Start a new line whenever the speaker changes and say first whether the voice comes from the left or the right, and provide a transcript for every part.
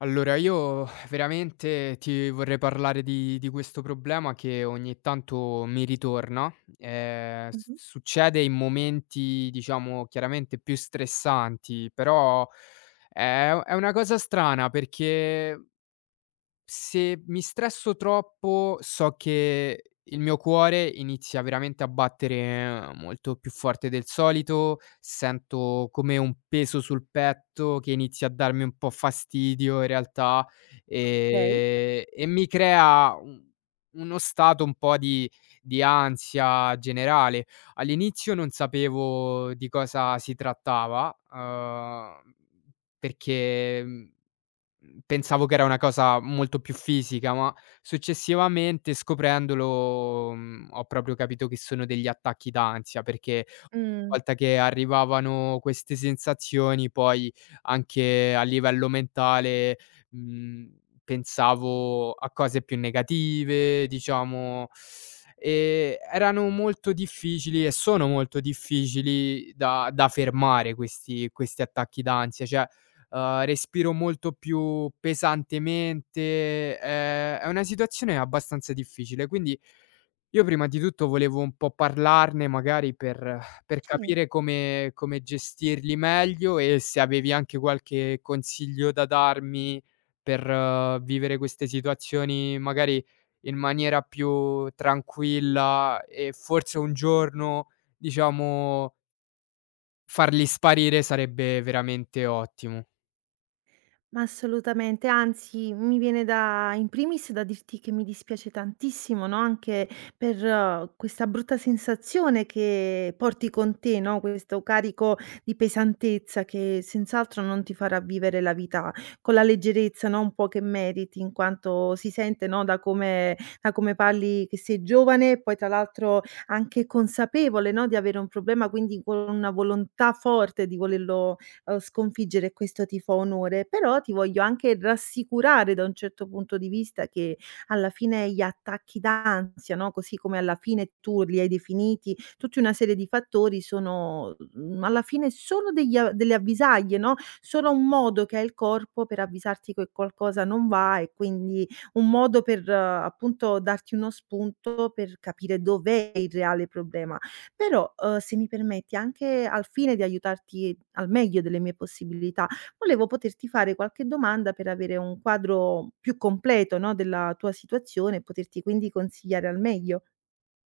left: Allora io veramente ti vorrei parlare di questo problema che ogni tanto mi ritorna. S
right: Mh-mh.
left: Succede in momenti, diciamo, chiaramente più stressanti, però è una cosa strana perché se mi stresso troppo, so che il mio cuore inizia veramente a battere molto più forte del solito, sento come un peso sul petto che inizia a darmi un po' fastidio in realtà.
right: Okay.
left: E mi crea u uno stato un po' di ansia generale. All'inizio non sapevo di cosa si trattava. Perché, mhmm Pensavo che era una cosa molto più fisica, ma successivamente scoprendolo, ho proprio capito che sono degli attacchi d'ansia, perché una
right: Mh,
left: volta che arrivavano queste sensazioni poi anche a livello mentale, pensavo a cose più negative, diciamo. Erano molto difficili e sono molto difficili da fermare questi attacchi d'ansia. Cioè, respiro molto più pesantemente. È una situazione abbastanza difficile. Quindi io prima di tutto volevo un po' parlarne magari per
right: sì.
left: capire come gestirli meglio e se avevi anche qualche consiglio da darmi per vivere queste situazioni magari in maniera più tranquilla e forse un giorno, diciamo, farli sparire sarebbe veramente ottimo.
right: Ma assolutamente, anzi mi viene da in primis da dirti che mi dispiace tantissimo, no, anche per questa brutta sensazione che porti con te, no, questo carico di pesantezza che senz'altro non ti farà vivere la vita con la leggerezza, no, un po' che meriti, in quanto si sente, no, da come parli che sei giovane e poi tra l'altro anche consapevole, no, di avere un problema, quindi con una volontà forte di volerlo sconfiggere, e questo ti fa onore, però ti voglio anche rassicurare da un certo punto di vista che alla fine gli attacchi d'ansia, no, così come alla fine tu li hai definiti, tutta una serie di fattori sono, alla fine solo degli a delle avvisaglie, no, solo un modo che ha il corpo per avvisarti che qualcosa non va e quindi un modo per, appunto, darti uno spunto per capire dov'è il reale problema. Però, se mi permetti, anche al fine di aiutarti al meglio delle mie possibilità. Volevo poterti fare qualche domanda per avere un quadro più completo, no, della tua situazione e poterti quindi consigliare al meglio.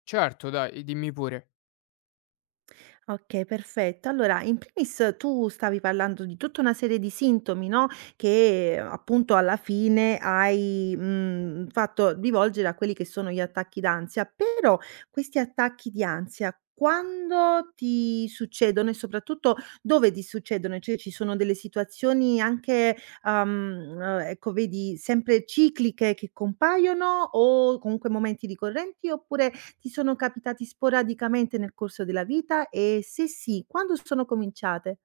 left: Certo, dai, dimmi pure.
right: Okay, perfetto. Allora, in primis tu stavi parlando di tutta una serie di sintomi, no, che appunto alla fine hai, fatto rivolgere a quelli che sono gli attacchi d'ansia, però questi attacchi di ansia quando ti succedono e soprattutto dove ti succedono? Cioè ci sono delle situazioni anche, ecco vedi sempre cicliche che compaiono o comunque momenti ricorrenti oppure ti sono capitati sporadicamente nel corso della vita e se sì, quando sono cominciate?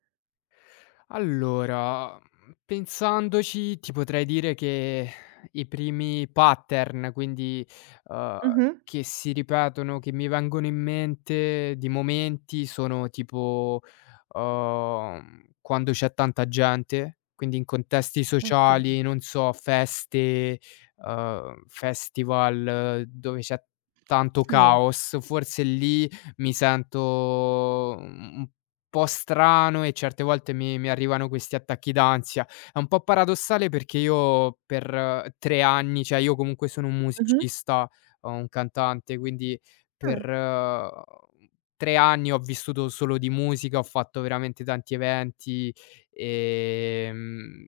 left: Allora, pensandoci, ti potrei dire che i primi pattern, quindi, uhm,
right: Mh-mh.
left: che si ripetono, che mi vengono in mente di momenti sono tipo, quando c'è tanta gente, quindi in contesti
right: Okay.
left: sociali, non so, feste, festival dove c'è tanto
right: Sì.
left: caos, forse lì mi sento un po' strano e certe volte mi arrivano questi attacchi d'ansia. È un po' paradossale perché io per 3 anni, cioè io comunque sono un
right: Mh-mh.
left: musicista, o un cantante, quindi
right: Ah,
left: per, 3 anni ho vissuto solo di musica, ho fatto veramente tanti eventi. ehm,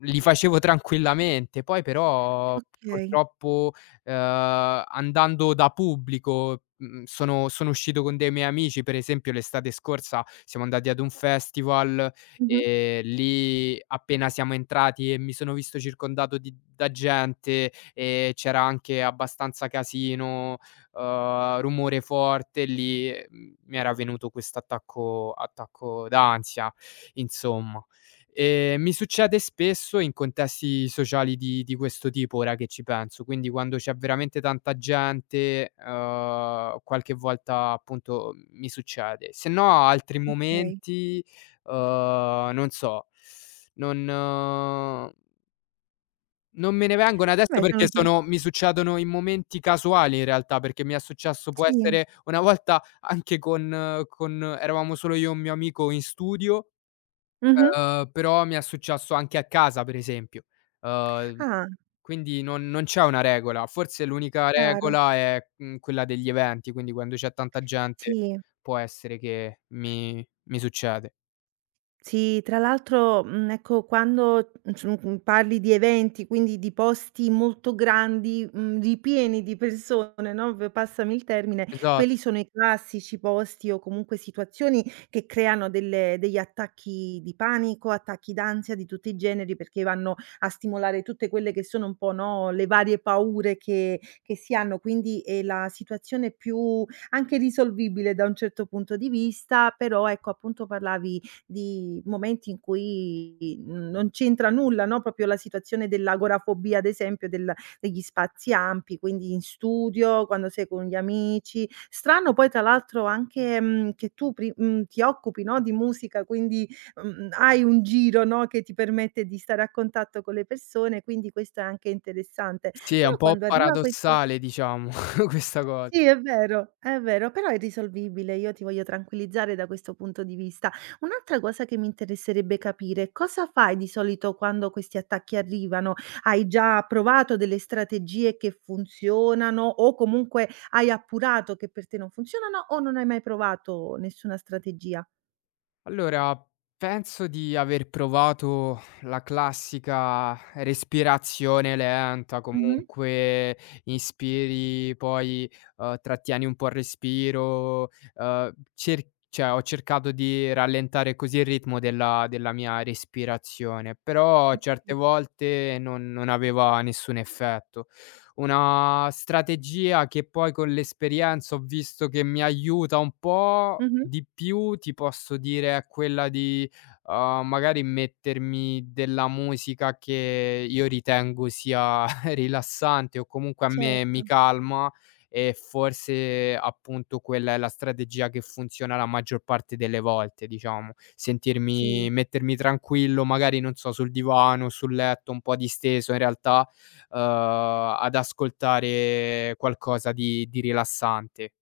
left: Li facevo tranquillamente. Poi però
right: okay.
left: purtroppo, andando da pubblico, sono uscito con dei miei amici. Per esempio l'estate scorsa siamo andati ad un festival
right: Mh-mh.
left: e lì appena siamo entrati e mi sono visto circondato di da gente e c'era anche abbastanza casino, rumore forte, lì, mi era venuto quest'attacco attacco attacco d'ansia, insomma. Mi succede spesso in contesti sociali di questo tipo, ora che ci penso, quindi quando c'è veramente tanta gente, qualche volta appunto mi succede. Se no altri
right: Okay.
left: momenti, non so, non eh, non me ne vengono adesso
right: Vabbè sono
left: perché
right: già
left: sono mi succedono in momenti casuali in realtà, perché mi è successo può
right: sì.
left: essere una volta anche con eravamo solo io e un mio amico in studio.
right: Mh-mh.
left: Però mi è successo anche a casa per esempio. Uhm,
right: Ah,
left: quindi non c'è una regola. Forse l'unica
right: chiaro.
left: regola è, quella degli eventi, quindi quando c'è tanta gente
right: Sì.
left: può essere che mi succede.
right: Sì, tra l'altro, ecco, quando, parli di eventi, quindi di posti molto grandi, ripieni di persone, no, v passami il termine, quelli
left: Esatto.
right: sono i classici posti o comunque situazioni che creano delle degli attacchi di panico, attacchi d'ansia di tutti i generi, perché vanno a stimolare tutte quelle che sono un po', no, le varie paure che si hanno. Quindi è la situazione più anche risolvibile da un certo punto di vista, però ecco, appunto parlavi di momenti in cui non c'entra nulla, no, proprio la situazione dell'agorafobia, ad esempio, del degli spazi ampi, quindi in studio, quando sei con gli amici. Strano poi tra l'altro anche, che tu ti occupi, no, di musica, quindi, hai un giro, no, che ti permette di stare a contatto con le persone, quindi questo è anche interessante.
left: Sì, è
right: Però
left: un po'
right: quando arriva questo.
left: paradossale diciamo questa cosa.
right: Sì, è vero, però è risolvibile. Io ti voglio tranquillizzare da questo punto di vista. Un'altra cosa che mi interesserebbe capire, cosa fai di solito quando questi attacchi arrivano? Hai già provato delle strategie che funzionano o comunque hai appurato che per te non funzionano o non hai mai provato nessuna strategia?
left: Allora, penso di aver provato la classica respirazione lenta,
right: Mh-mh.
left: comunque inspiri, poi, trattieni un po' il respiro, cer cioè ho cercato di rallentare così il ritmo della mia respirazione, però certe
right: Okay.
left: volte non aveva nessun effetto. Una strategia che poi con l'esperienza ho visto che mi aiuta un po'
right: Mh-mh.
left: di più, ti posso dire è quella di, magari mettermi della musica che io ritengo sia rilassante o comunque a me mi
right: Certo.
left: calma, e forse appunto quella è la strategia che funziona la maggior parte delle volte, diciamo.
right: Sì.
left: Sentirmi mettermi tranquillo, magari non so, sul divano, sul letto, un po' disteso in realtà, ad ascoltare qualcosa di rilassante.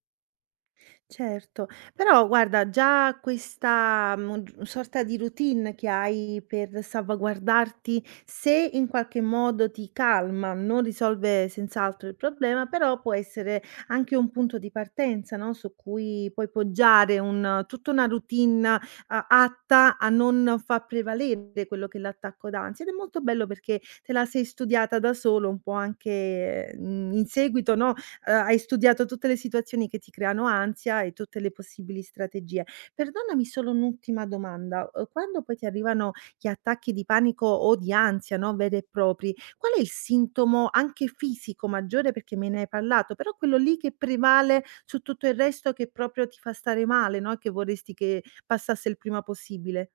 right: Certo, però guarda già questa, sorta di routine che hai per salvaguardarti, se in qualche modo ti calma, non risolve senz'altro il problema, però può essere anche un punto di partenza, no, su cui puoi poggiare un tutta una routine a atta a non far prevalere quello che è l'attacco d'ansia ed è molto bello perché te la sei studiata da solo un po' anche, in seguito, no. Hai studiato tutte le situazioni che ti creano ansia e tutte le possibili strategie. Perdonami solo un'ultima domanda, quando poi ti arrivano gli attacchi di panico o di ansia, no, veri e propri, qual è il sintomo anche fisico maggiore, perché me ne hai parlato, però quello lì che prevale su tutto il resto che proprio ti fa stare male, no, e che vorresti che passasse il prima possibile?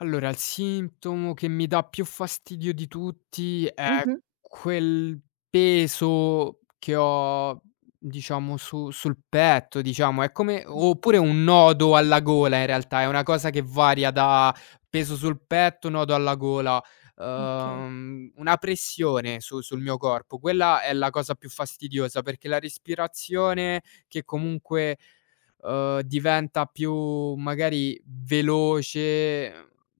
left: Allora, il sintomo che mi dà più fastidio di tutti è
right: Mh-mh.
left: quel peso che ho, diciamo, su sul petto, diciamo. È come oppure
right: Okay,
left: un nodo alla gola in realtà, è una cosa che varia da peso sul petto, nodo alla gola,
right: okay.
left: una pressione su sul mio corpo. Quella è la cosa più fastidiosa, perché la respirazione che comunque, diventa più magari veloce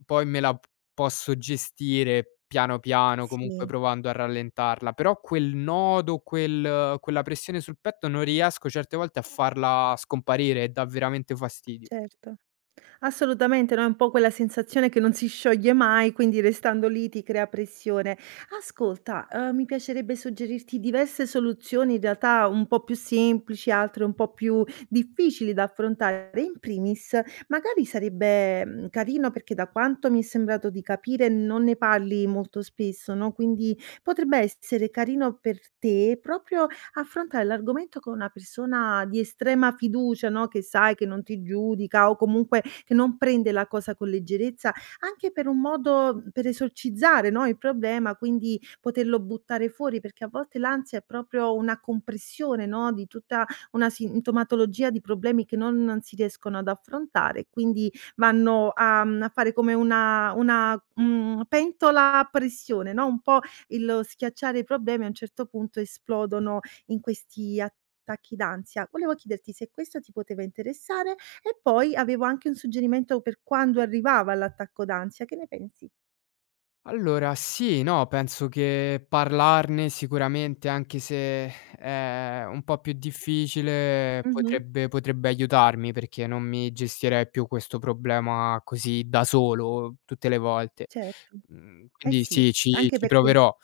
left: poi me la p posso gestire piano, piano, comunque
right: Sì,
left: provando a rallentarla, però quel nodo, quella pressione sul petto non riesco certe volte a farla scomparire e dà veramente fastidio.
right: certo. Assolutamente, no, è un po' quella sensazione che non si scioglie mai, quindi restando lì ti crea pressione. Ascolta, mi piacerebbe suggerirti diverse soluzioni, in realtà un po' più semplici, altre un po' più difficili da affrontare. In primis, magari sarebbe, carino perché da quanto mi è sembrato di capire non ne parli molto spesso, no, quindi potrebbe essere carino per te proprio affrontare l'argomento con una persona di estrema fiducia, no, che sai che non ti giudica o comunque che non prende la cosa con leggerezza, anche per un modo per esorcizzare, no, il problema, quindi poterlo buttare fuori, perché a volte l'ansia è proprio una compressione, no, di tutta una sintomatologia di problemi che non si riescono ad affrontare, quindi vanno a a fare come una pentola a pressione, no, un po' il lo schiacciare i problemi a un certo punto esplodono in questi attacchi d'ansia. Volevo chiederti se questo ti poteva interessare. E poi avevo anche un suggerimento per quando arrivava l'attacco d'ansia, che ne pensi?
left: Allora sì, no, penso che parlarne sicuramente, anche se è un po' più difficile,
right: Mh-mh.
left: potrebbe aiutarmi perché non mi gestirei più questo problema così da solo tutte le volte.
right: Certo, eh
left: Quindi
right: sì,
left: sì, ci
right: anche
left: ci
right: perché.
left: proverò.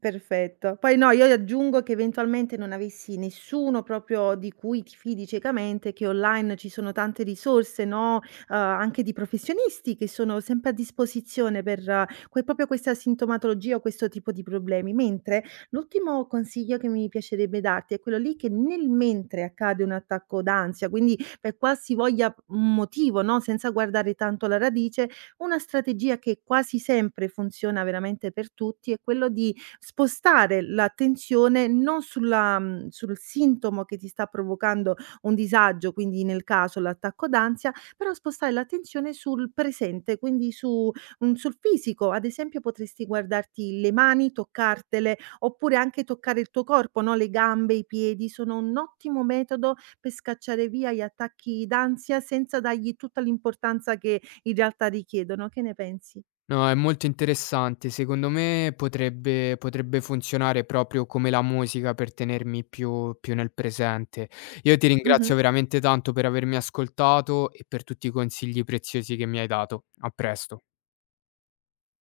right: Perfetto. Poi no, io aggiungo che eventualmente non avessi nessuno proprio di cui ti fidi ciecamente, che online ci sono tante risorse, no, anche di professionisti che sono sempre a disposizione per que proprio questa sintomatologia o questo tipo di problemi. Mentre l'ultimo consiglio che mi piacerebbe darti è quello lì che nel mentre accade un attacco d'ansia, quindi per qualsivoglia motivo, no, senza guardare tanto alla radice, una strategia che quasi sempre funziona veramente per tutti è quello di spostare l'attenzione non sul sintomo che ti sta provocando un disagio, quindi nel caso l'attacco d'ansia, però spostare l'attenzione sul presente, quindi sul fisico. Ad esempio potresti guardarti le mani, toccartele, oppure anche toccare il tuo corpo, no, le gambe, i piedi, sono un ottimo metodo per scacciare via gli attacchi d'ansia senza dargli tutta l'importanza che in realtà richiedono. Che ne pensi?
left: No, è molto interessante. Secondo me potrebbe funzionare proprio come la musica per tenermi più nel presente. Io ti
right: Mh-mh.
left: ringrazio veramente tanto per avermi ascoltato e per tutti i consigli preziosi che mi hai dato. A presto.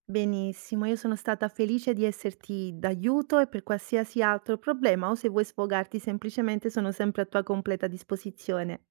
right: Benissimo, io sono stata felice di esserti d'aiuto e per qualsiasi altro problema o se vuoi sfogarti semplicemente sono sempre a tua completa disposizione.